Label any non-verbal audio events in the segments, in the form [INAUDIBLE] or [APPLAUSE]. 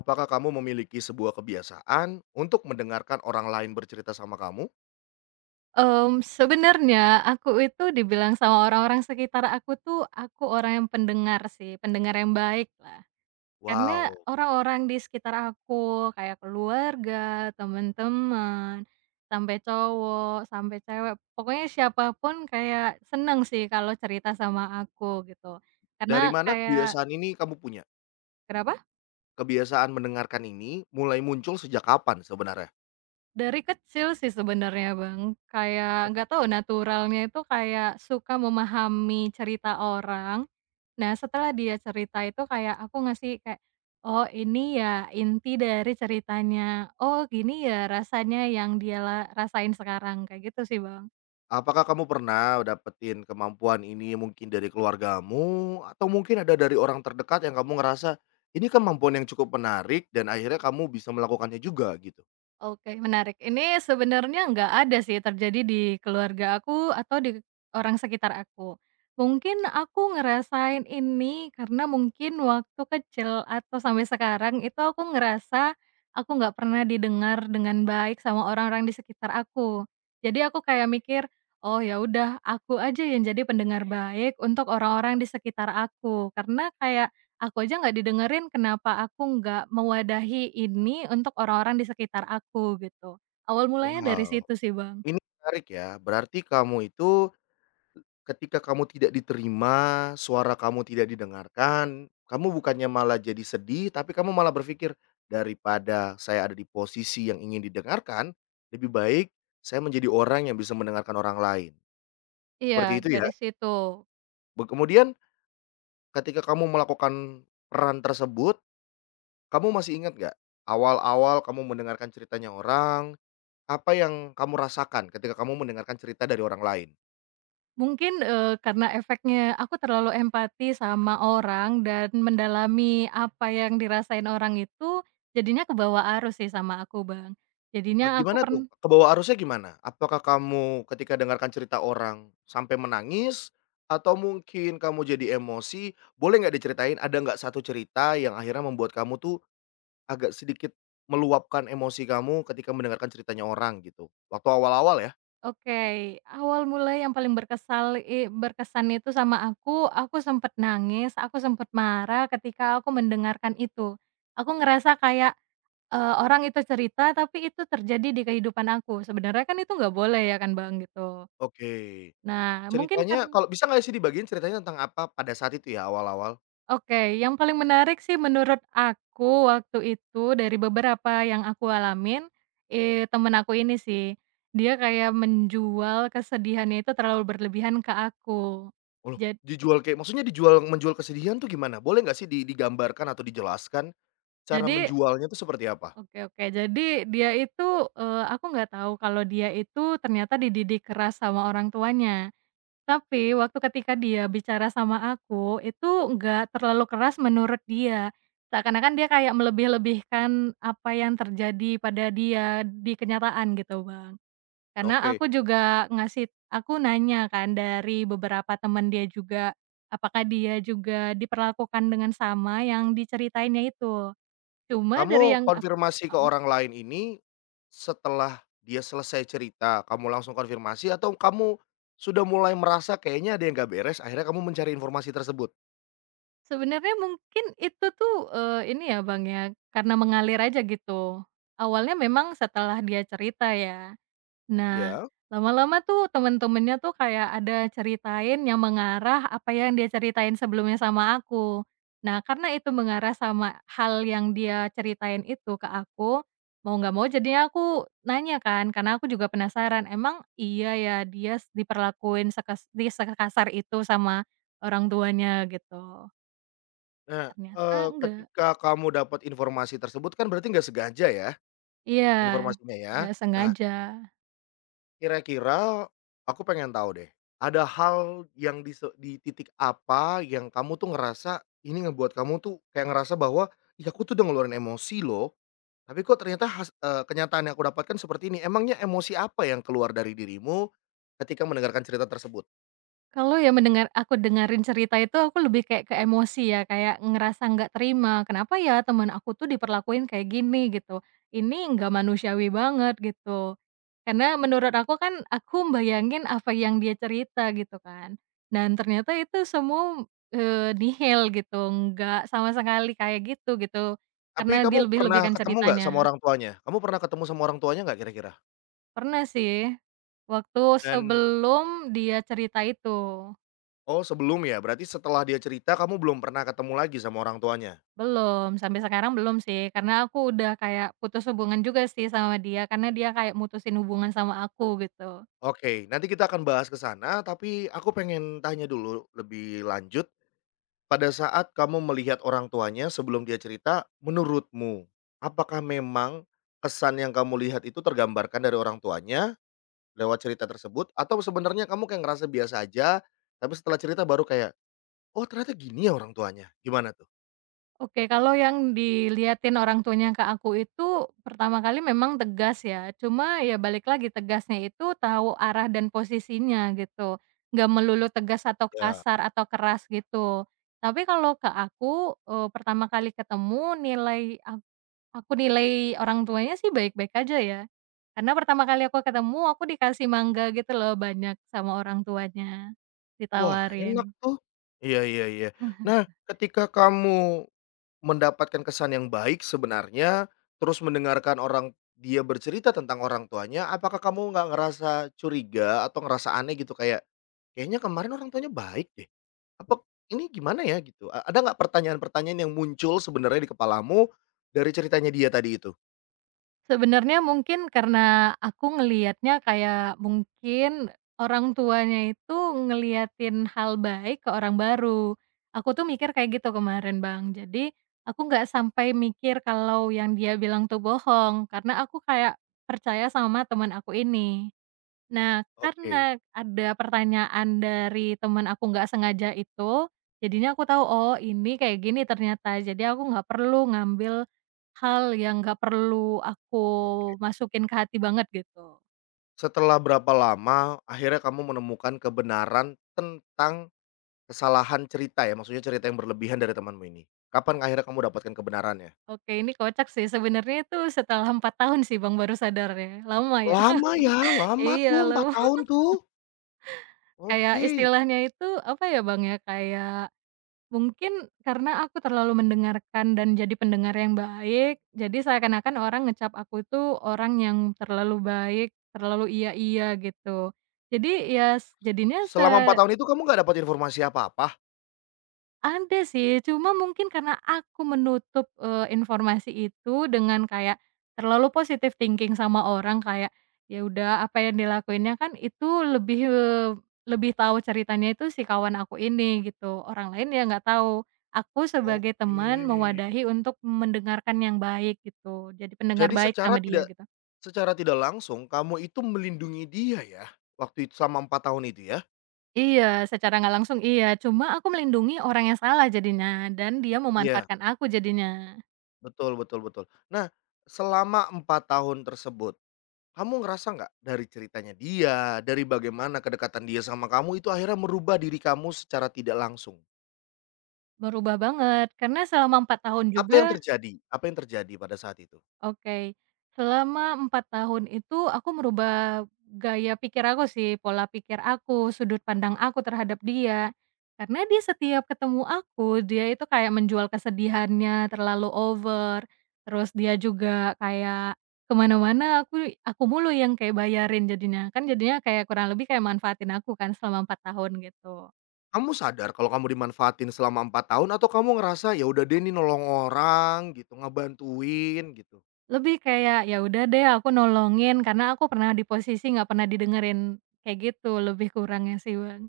Apakah kamu memiliki sebuah kebiasaan untuk mendengarkan orang lain bercerita sama kamu? Sebenarnya aku itu dibilang sama orang-orang sekitar aku tuh, aku orang yang pendengar sih, pendengar yang baik lah. Karena Wow, orang-orang di sekitar aku, kayak keluarga, teman-teman, sampai cowok, sampai cewek, pokoknya siapapun kayak seneng sih kalau cerita sama aku gitu. dari Karena mana kayak kebiasaan ini kamu punya? kenapa? Kebiasaan mendengarkan ini mulai muncul sejak kapan sebenarnya? Dari kecil sih sebenarnya, Bang. Kayak nggak tahu naturalnya itu kayak suka memahami cerita orang. Nah, setelah dia cerita itu kayak aku ngasih kayak, "Oh, ini ya inti dari ceritanya. Oh, gini ya rasanya yang dia rasain sekarang." Kayak gitu sih, Bang. Apakah kamu pernah dapetin kemampuan ini mungkin dari keluargamu atau mungkin ada dari orang terdekat yang kamu ngerasa ini kemampuan yang cukup menarik dan akhirnya kamu bisa melakukannya juga gitu? Oke, menarik. Ini sebenarnya nggak ada sih terjadi di keluarga aku atau di orang sekitar aku. Mungkin aku ngerasain ini karena mungkin waktu kecil atau sampai sekarang itu aku ngerasa aku nggak pernah didengar dengan baik sama orang-orang di sekitar aku. Jadi aku kayak mikir, "Oh ya udah, aku aja yang jadi pendengar baik untuk orang-orang di sekitar aku." Karena kayak aku aja nggak didengerin, kenapa aku nggak mewadahi ini untuk orang-orang di sekitar aku gitu. Awal mulanya dari Wow, situ sih, Bang. ini menarik ya. Berarti kamu itu ketika kamu tidak diterima, suara kamu tidak didengarkan, kamu bukannya malah jadi sedih, tapi kamu malah berpikir, "Daripada saya ada di posisi yang ingin didengarkan, lebih baik saya menjadi orang yang bisa mendengarkan orang lain." Iya, Seperti itu ya? dari situ. Kemudian ketika kamu melakukan peran tersebut, kamu masih ingat nggak, awal-awal kamu mendengarkan ceritanya orang, apa yang kamu rasakan ketika kamu mendengarkan cerita dari orang lain? Mungkin, karena efeknya aku terlalu empati sama orang dan mendalami apa yang dirasain orang itu, jadinya kebawa arus sih sama aku, Bang. Ah, Jadinya aku gimana tuh? pernah. Kebawa arusnya gimana? Apakah kamu ketika dengarkan cerita orang sampai menangis? Atau mungkin kamu jadi emosi? Boleh nggak diceritain ada nggak satu cerita yang akhirnya membuat kamu tuh agak sedikit meluapkan emosi kamu ketika mendengarkan ceritanya orang gitu? Waktu awal-awal ya? Oke, awal mulai yang paling berkesal i berkesan itu sama aku sempet nangis, aku sempet marah ketika aku mendengarkan itu. Aku ngerasa kayak, orang itu cerita, tapi itu terjadi di kehidupan aku. Sebenarnya kan itu nggak boleh ya kan, Bang, gitu. Oke. Nah, mungkin Ceritanya karena kalau bisa nggak sih dibagiin ceritanya tentang apa pada saat itu ya awal-awal? Oke, yang paling menarik sih menurut aku waktu itu dari beberapa yang aku alamin, temen aku ini sih, dia kayak menjual kesedihannya itu terlalu berlebihan ke aku. Oh loh, dijual kayak maksudnya dijual menjual kesedihan tuh gimana? Boleh nggak sih di digambarkan atau dijelaskan cara Jadi menjualnya tuh seperti apa? oke oke. Jadi dia itu, aku nggak tahu kalau dia itu ternyata dididik keras sama orang tuanya. Tapi waktu ketika dia bicara sama aku, itu nggak terlalu keras menurut dia. Seakan-akan dia kayak melebih-lebihkan apa yang terjadi pada dia di kenyataan gitu, Bang. Karena Oke. aku juga ngasih aku nanya kan dari beberapa teman dia juga, apakah dia juga diperlakukan dengan sama yang diceritainnya itu. Cuma dari Kamu yang ak konfirmasi ke mhm, orang lain ini, setelah dia selesai cerita, kamu langsung konfirmasi atau kamu sudah mulai merasa kayaknya ada yang gak beres, akhirnya kamu mencari informasi tersebut? sebenarnya mungkin itu tuh, ini ya Bang ya, karena mengalir aja gitu. Awalnya memang setelah dia cerita ya. Nah, Ya. lama-lama tuh temen-temennya tuh kayak ada ceritain yang mengarah apa yang dia ceritain sebelumnya sama aku. Nah, karena itu mengarah sama hal yang dia ceritain itu ke aku, mau nggak mau jadinya aku nanya kan, karena aku juga penasaran, emang iya ya dia diperlakuin sekasar itu sama orang tuanya gitu. Nah, Ternyata enggak. ketika kamu dapat informasi tersebut kan berarti nggak sengaja ya, Iya, informasinya ya? nggak Nah, sengaja. kira-kira aku pengen tahu deh, ada hal yang di titik apa yang kamu tuh ngerasa, ini ngebuat kamu tuh kayak ngerasa bahwa, "Ih, aku tuh udah ngeluarin emosi loh." Tapi kok ternyata kenyataan yang aku dapatkan seperti ini, emangnya emosi apa yang keluar dari dirimu ketika mendengarkan cerita tersebut? Kalau ya mendengar aku dengerin cerita itu aku lebih kayak ke emosi ya, kayak ngerasa nggak terima, kenapa ya teman aku tuh diperlakuin kayak gini gitu, ini nggak manusiawi banget gitu. Karena menurut aku kan aku bayangin apa yang dia cerita gitu kan, dan ternyata itu semua, nihil gitu, nggak sama sekali kayak gitu gitu, Tapi karena kamu pernah dilebih-lebihkan ketemu nggak ceritanya. sama orang tuanya? Kamu pernah ketemu sama orang tuanya nggak kira-kira? Pernah sih, waktu Dan sebelum dia cerita itu. oh sebelum ya, berarti setelah dia cerita kamu belum pernah ketemu lagi sama orang tuanya? Belum, sampai sekarang belum sih, karena aku udah kayak putus hubungan juga sih sama dia, karena dia kayak mutusin hubungan sama aku gitu. Oke, nanti kita akan bahas ke sana, tapi aku pengen tanya dulu lebih lanjut, pada saat kamu melihat orang tuanya sebelum dia cerita, menurutmu, apakah memang kesan yang kamu lihat itu tergambarkan dari orang tuanya lewat cerita tersebut atau sebenarnya kamu kayak ngerasa biasa aja, tapi setelah cerita baru kayak, "Oh ternyata gini ya orang tuanya." Gimana tuh? Oke, kalau yang dilihatin orang tuanya ke aku itu pertama kali memang tegas ya, cuma ya balik lagi tegasnya itu tahu arah dan posisinya gitu, nggak melulu tegas atau Ya. kasar atau keras gitu. Tapi kalau ke aku, pertama kali ketemu Aku nilai orang tuanya sih baik-baik aja ya. Karena pertama kali aku ketemu, aku dikasih mangga gitu loh banyak sama orang tuanya, Wah enak ditawarin. tuh. Iya, iya, iya. [LAUGHS] Nah, ketika kamu mendapatkan kesan yang baik sebenarnya, terus mendengarkan orang dia bercerita tentang orang tuanya, apakah kamu nggak ngerasa curiga atau ngerasa aneh gitu kayak, "Kayaknya kemarin orang tuanya baik deh, apa ini gimana ya?" Gitu. Ada nggak pertanyaan-pertanyaan yang muncul sebenarnya di kepalamu dari ceritanya dia tadi itu? Sebenarnya mungkin karena aku ngelihatnya kayak mungkin orang tuanya itu ngeliatin hal baik ke orang baru. Aku tuh mikir kayak gitu kemarin, Bang. Jadi, aku nggak sampai mikir kalau yang dia bilang tuh bohong, karena aku kayak percaya sama teman aku ini. Nah, Oke, karena ada pertanyaan dari teman aku nggak sengaja itu, jadinya aku tahu, oh ini kayak gini ternyata. Jadi aku nggak perlu ngambil hal yang nggak perlu aku oke. masukin ke hati banget gitu. Setelah berapa lama akhirnya kamu menemukan kebenaran tentang kesalahan cerita ya? Maksudnya cerita yang berlebihan dari temanmu ini? Kapan akhirnya kamu dapatkan kebenarannya? Oke, ini kocak sih, sebenarnya itu setelah 4 tahun sih Bang baru sadar ya, lama ya. Lama ya, [LAUGHS] lama tuh Iya 4 lama. tahun tuh? Kayak Oke. istilahnya itu apa ya Bang ya, kayak mungkin karena aku terlalu mendengarkan dan jadi pendengar yang baik, jadi seakan-akan orang ngecap aku itu orang yang terlalu baik, terlalu iya-iya gitu. Jadi ya s jadinya Selama empat se tahun itu kamu nggak dapat informasi apa-apa? Ada sih, cuma mungkin karena aku menutup, informasi itu dengan kayak terlalu positive thinking sama orang, kayak, ya udah apa yang dilakuinnya kan itu lebih, lebih tahu ceritanya itu si kawan aku ini gitu, orang lain ya nggak tahu. Aku sebagai Oke. teman mewadahi untuk mendengarkan yang baik gitu, jadi pendengar Jadi baik sama dia gitu. secara tidak langsung kamu itu melindungi dia ya? Waktu itu selama 4 tahun itu ya? Iya, secara nggak langsung iya, cuma aku melindungi orang yang salah jadinya dan dia Iya, memanfaatkan aku jadinya. betul, betul, betul. Nah, selama 4 tahun tersebut kamu ngerasa nggak dari ceritanya dia, dari bagaimana kedekatan dia sama kamu itu akhirnya merubah diri kamu secara tidak langsung? Berubah banget, karena selama 4 tahun Apa juga yang terjadi? Apa yang terjadi pada saat itu? oke, selama 4 tahun itu aku merubah gaya pikir aku sih, pola pikir aku, sudut pandang aku terhadap dia. Karena dia setiap ketemu aku, dia itu kayak menjual kesedihannya terlalu over, terus dia juga kayak kemana mana aku mulu yang kayak bayarin jadinya, kan jadinya kayak kurang lebih kayak manfaatin aku kan selama 4 tahun gitu. Kamu sadar kalau kamu dimanfaatin selama 4 tahun atau kamu ngerasa, "Ya udah deh ini nolong orang gitu, ngebantuin," gitu? Lebih kayak, ya udah deh aku nolongin karena aku pernah di posisi nggak pernah didengerin kayak gitu, lebih kurangnya sih, Bang.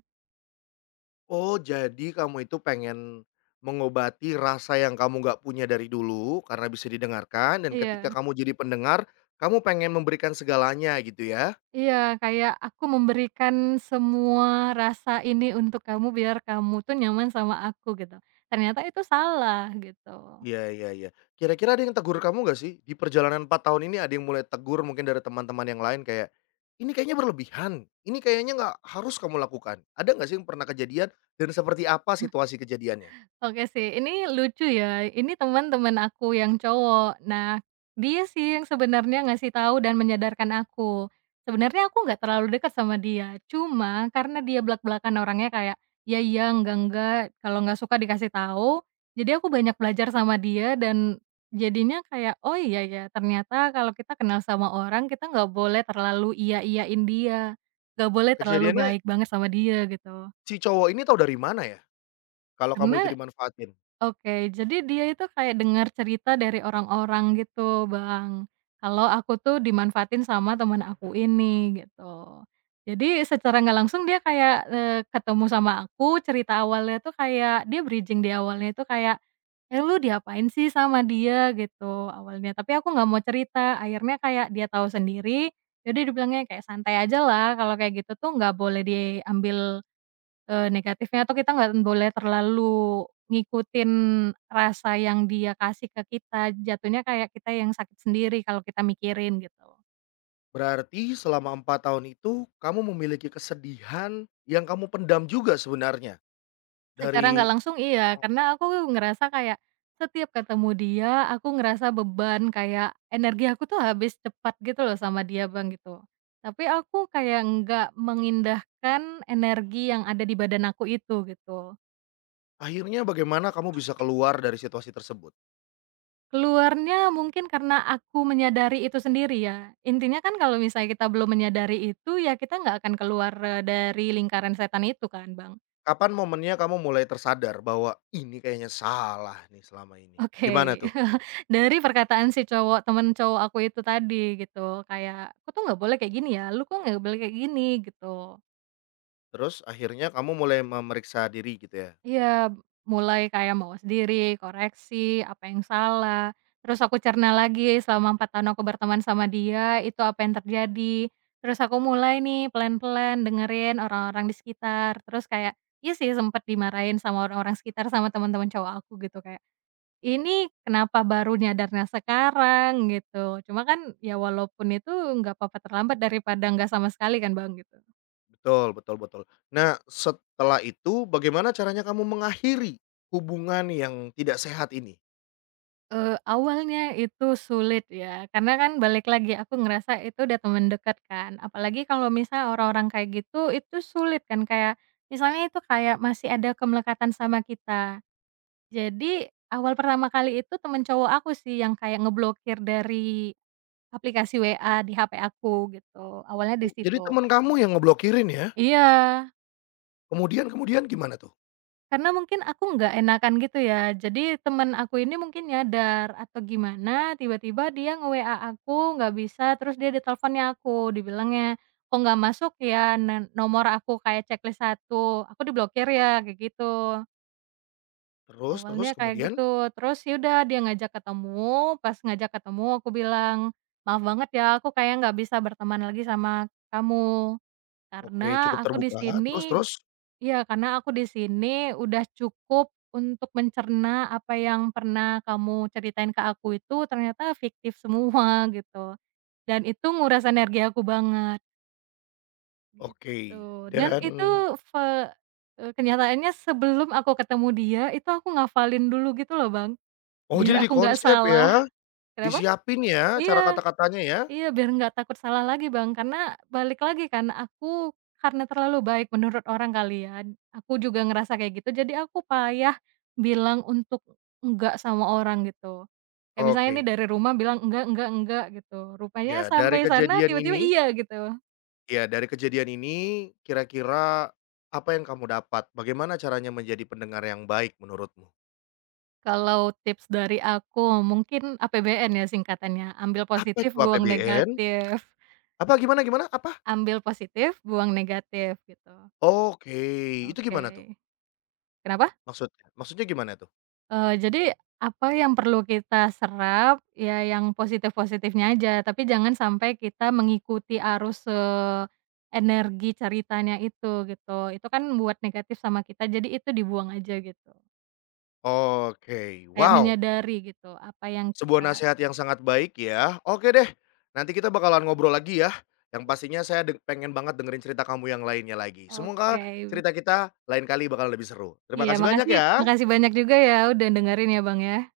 Oh, jadi kamu itu pengen mengobati rasa yang kamu nggak punya dari dulu karena bisa didengarkan dan ketika Iya kamu jadi pendengar, kamu pengen memberikan segalanya gitu ya? iya, kayak aku memberikan semua rasa ini untuk kamu biar kamu tuh nyaman sama aku gitu, ternyata itu salah gitu. Iya, iya, iya. Kira-kira ada yang tegur kamu nggak sih? Di perjalanan 4 tahun ini ada yang mulai tegur mungkin dari teman-teman yang lain kayak, "Ini kayaknya berlebihan, ini kayaknya nggak harus kamu lakukan." Ada nggak sih yang pernah kejadian dan seperti apa situasi kejadiannya? Oke sih, ini lucu ya, ini teman-teman aku yang cowok. Nah, dia sih yang sebenarnya ngasih tahu dan menyadarkan aku. Sebenarnya aku nggak terlalu dekat sama dia, cuma karena dia belak-belakan orangnya kayak, "Ya iya, enggak," kalau nggak suka dikasih tahu. Jadi aku banyak belajar sama dia dan jadinya kayak, "Oh iya ya, ternyata kalau kita kenal sama orang, kita nggak boleh terlalu iya-iyain dia, nggak boleh terlalu Kejadiannya baik banget sama dia," gitu. si cowok ini tahu dari mana ya kalau kamu itu Karena dimanfaatin? Oke, jadi dia itu kayak dengar cerita dari orang-orang gitu, Bang, kalau aku tuh dimanfaatin sama teman aku ini, gitu. Jadi secara nggak langsung dia kayak, ketemu sama aku, cerita awalnya tuh kayak dia bridging di awalnya itu kayak, "Eh, lu diapain sih sama dia?" Gitu awalnya, tapi aku nggak mau cerita, akhirnya kayak dia tahu sendiri. Jadi dibilangnya kayak, "Santai aja lah, kalau kayak gitu tuh nggak boleh diambil. Negatifnya tuh kita nggak boleh terlalu ngikutin rasa yang dia kasih ke kita, jatuhnya kayak kita yang sakit sendiri kalau kita mikirin gitu." Berarti selama 4 tahun itu kamu memiliki kesedihan yang kamu pendam juga sebenarnya Secara nggak dari langsung iya, karena aku ngerasa kayak setiap ketemu dia aku ngerasa beban, kayak energi aku tuh habis cepat gitu loh sama dia, Bang, gitu. Tapi aku kayak nggak mengindahkan energi yang ada di badan aku itu gitu. akhirnya bagaimana kamu bisa keluar dari situasi tersebut? Keluarnya mungkin karena aku menyadari itu sendiri ya. Intinya kan kalau misalnya kita belum menyadari itu, ya kita nggak akan keluar, dari lingkaran setan itu kan, Bang. Kapan momennya kamu mulai tersadar bahwa, "Ini kayaknya salah nih selama ini." Gimana Oke, tuh? [LAUGHS] dari perkataan si cowok temen cowok aku itu tadi gitu, kayak, "Aku tuh nggak boleh kayak gini ya, lu kok nggak boleh kayak gini," gitu. Terus akhirnya kamu mulai memeriksa diri gitu ya? Iya, mulai kayak mau sendiri, koreksi, apa yang salah, terus aku cerna lagi selama 4 tahun aku berteman sama dia, itu apa yang terjadi. Terus aku mulai nih pelan-pelan dengerin orang-orang di sekitar, terus kayak iya sih sempet dimarahin sama orang-orang sekitar, sama teman-teman cowok aku gitu kayak, "Ini kenapa baru nyadarnya sekarang?" Gitu. Cuma kan ya walaupun itu nggak apa-apa terlambat daripada nggak sama sekali kan Bang, gitu. Betul, betul, betul. Nah, setelah itu bagaimana caranya kamu mengakhiri hubungan yang tidak sehat ini? Awalnya itu sulit ya, karena kan balik lagi aku ngerasa itu udah teman dekat kan, apalagi kalau misal orang-orang kayak gitu, itu sulit kan kayak misalnya itu kayak masih ada kemelekatan sama kita. Jadi awal pertama kali itu temen cowok aku sih yang kayak ngeblokir dari aplikasi WA di HP aku gitu, awalnya Oh, di jadi situ. teman kamu yang ngeblokirin ya? Iya. Kemudian kemudian gimana tuh? Karena mungkin aku nggak enakan gitu ya. Jadi temen aku ini mungkin nyadar atau gimana tiba-tiba dia nge-WA aku nggak bisa terus dia di teleponnya aku dibilangnya, "Kok nggak masuk ya, nomor aku kayak checklist satu, aku diblokir ya?" Kayak gitu. Terus terus Awalnya kayak kemudian? gitu, terus ya udah dia ngajak ketemu, pas ngajak ketemu aku bilang, "Maaf banget ya aku kayak nggak bisa berteman lagi sama kamu, Oke, karena cukup aku di terbuka, terus sini." terus? Iya, karena aku di sini udah cukup untuk mencerna apa yang pernah kamu ceritain ke aku itu ternyata fiktif semua [LAUGHS] gitu, dan itu nguras energi aku banget, Oke, gitu. Dan dan itu fe eee, kenyataannya sebelum aku ketemu dia, itu aku ngafalin dulu gitu loh, Bang, oh jadi biar di aku nggak konsep salah. ya? Kenapa? Disiapin ya cara Iya. kata-katanya ya? Iya, biar nggak takut salah lagi, Bang, karena balik lagi kan aku karena terlalu baik menurut orang kali ya, aku juga ngerasa kayak gitu, jadi aku payah bilang untuk enggak sama orang gitu. Kayak misalnya nih Oke. dari rumah bilang, enggak," gitu, Ya, rupanya dari sampai sana kejadian tiba-tiba ini iya gitu. ya, dari kejadian ini kira-kira apa yang kamu dapat? Bagaimana caranya menjadi pendengar yang baik menurutmu? Kalau tips dari aku mungkin APBN ya singkatannya, ambil Apa positif, itu buang APBN? negatif. Apa gimana gimana? Apa? Ambil positif, buang negatif gitu. Oke, itu gimana tuh Oke. Kenapa? maksudnya? Maksudnya gimana tuh? Jadi apa yang perlu kita serap, ya yang positif-positifnya aja, tapi jangan sampai kita mengikuti arus, energi ceritanya itu, gitu. Itu kan buat negatif sama kita, jadi itu dibuang aja gitu. Oke, Kayak wow, menyadari gitu apa yang sebuah kita nasihat yang sangat baik ya. Oke deh, nanti kita bakalan ngobrol lagi ya. Yang pastinya saya pengen banget dengerin cerita kamu yang lainnya lagi. Semoga oke. cerita kita lain kali bakal lebih seru. Terima Iya, kasih banyak makasih ya. makasih banyak juga ya udah dengerin ya, Bang, ya.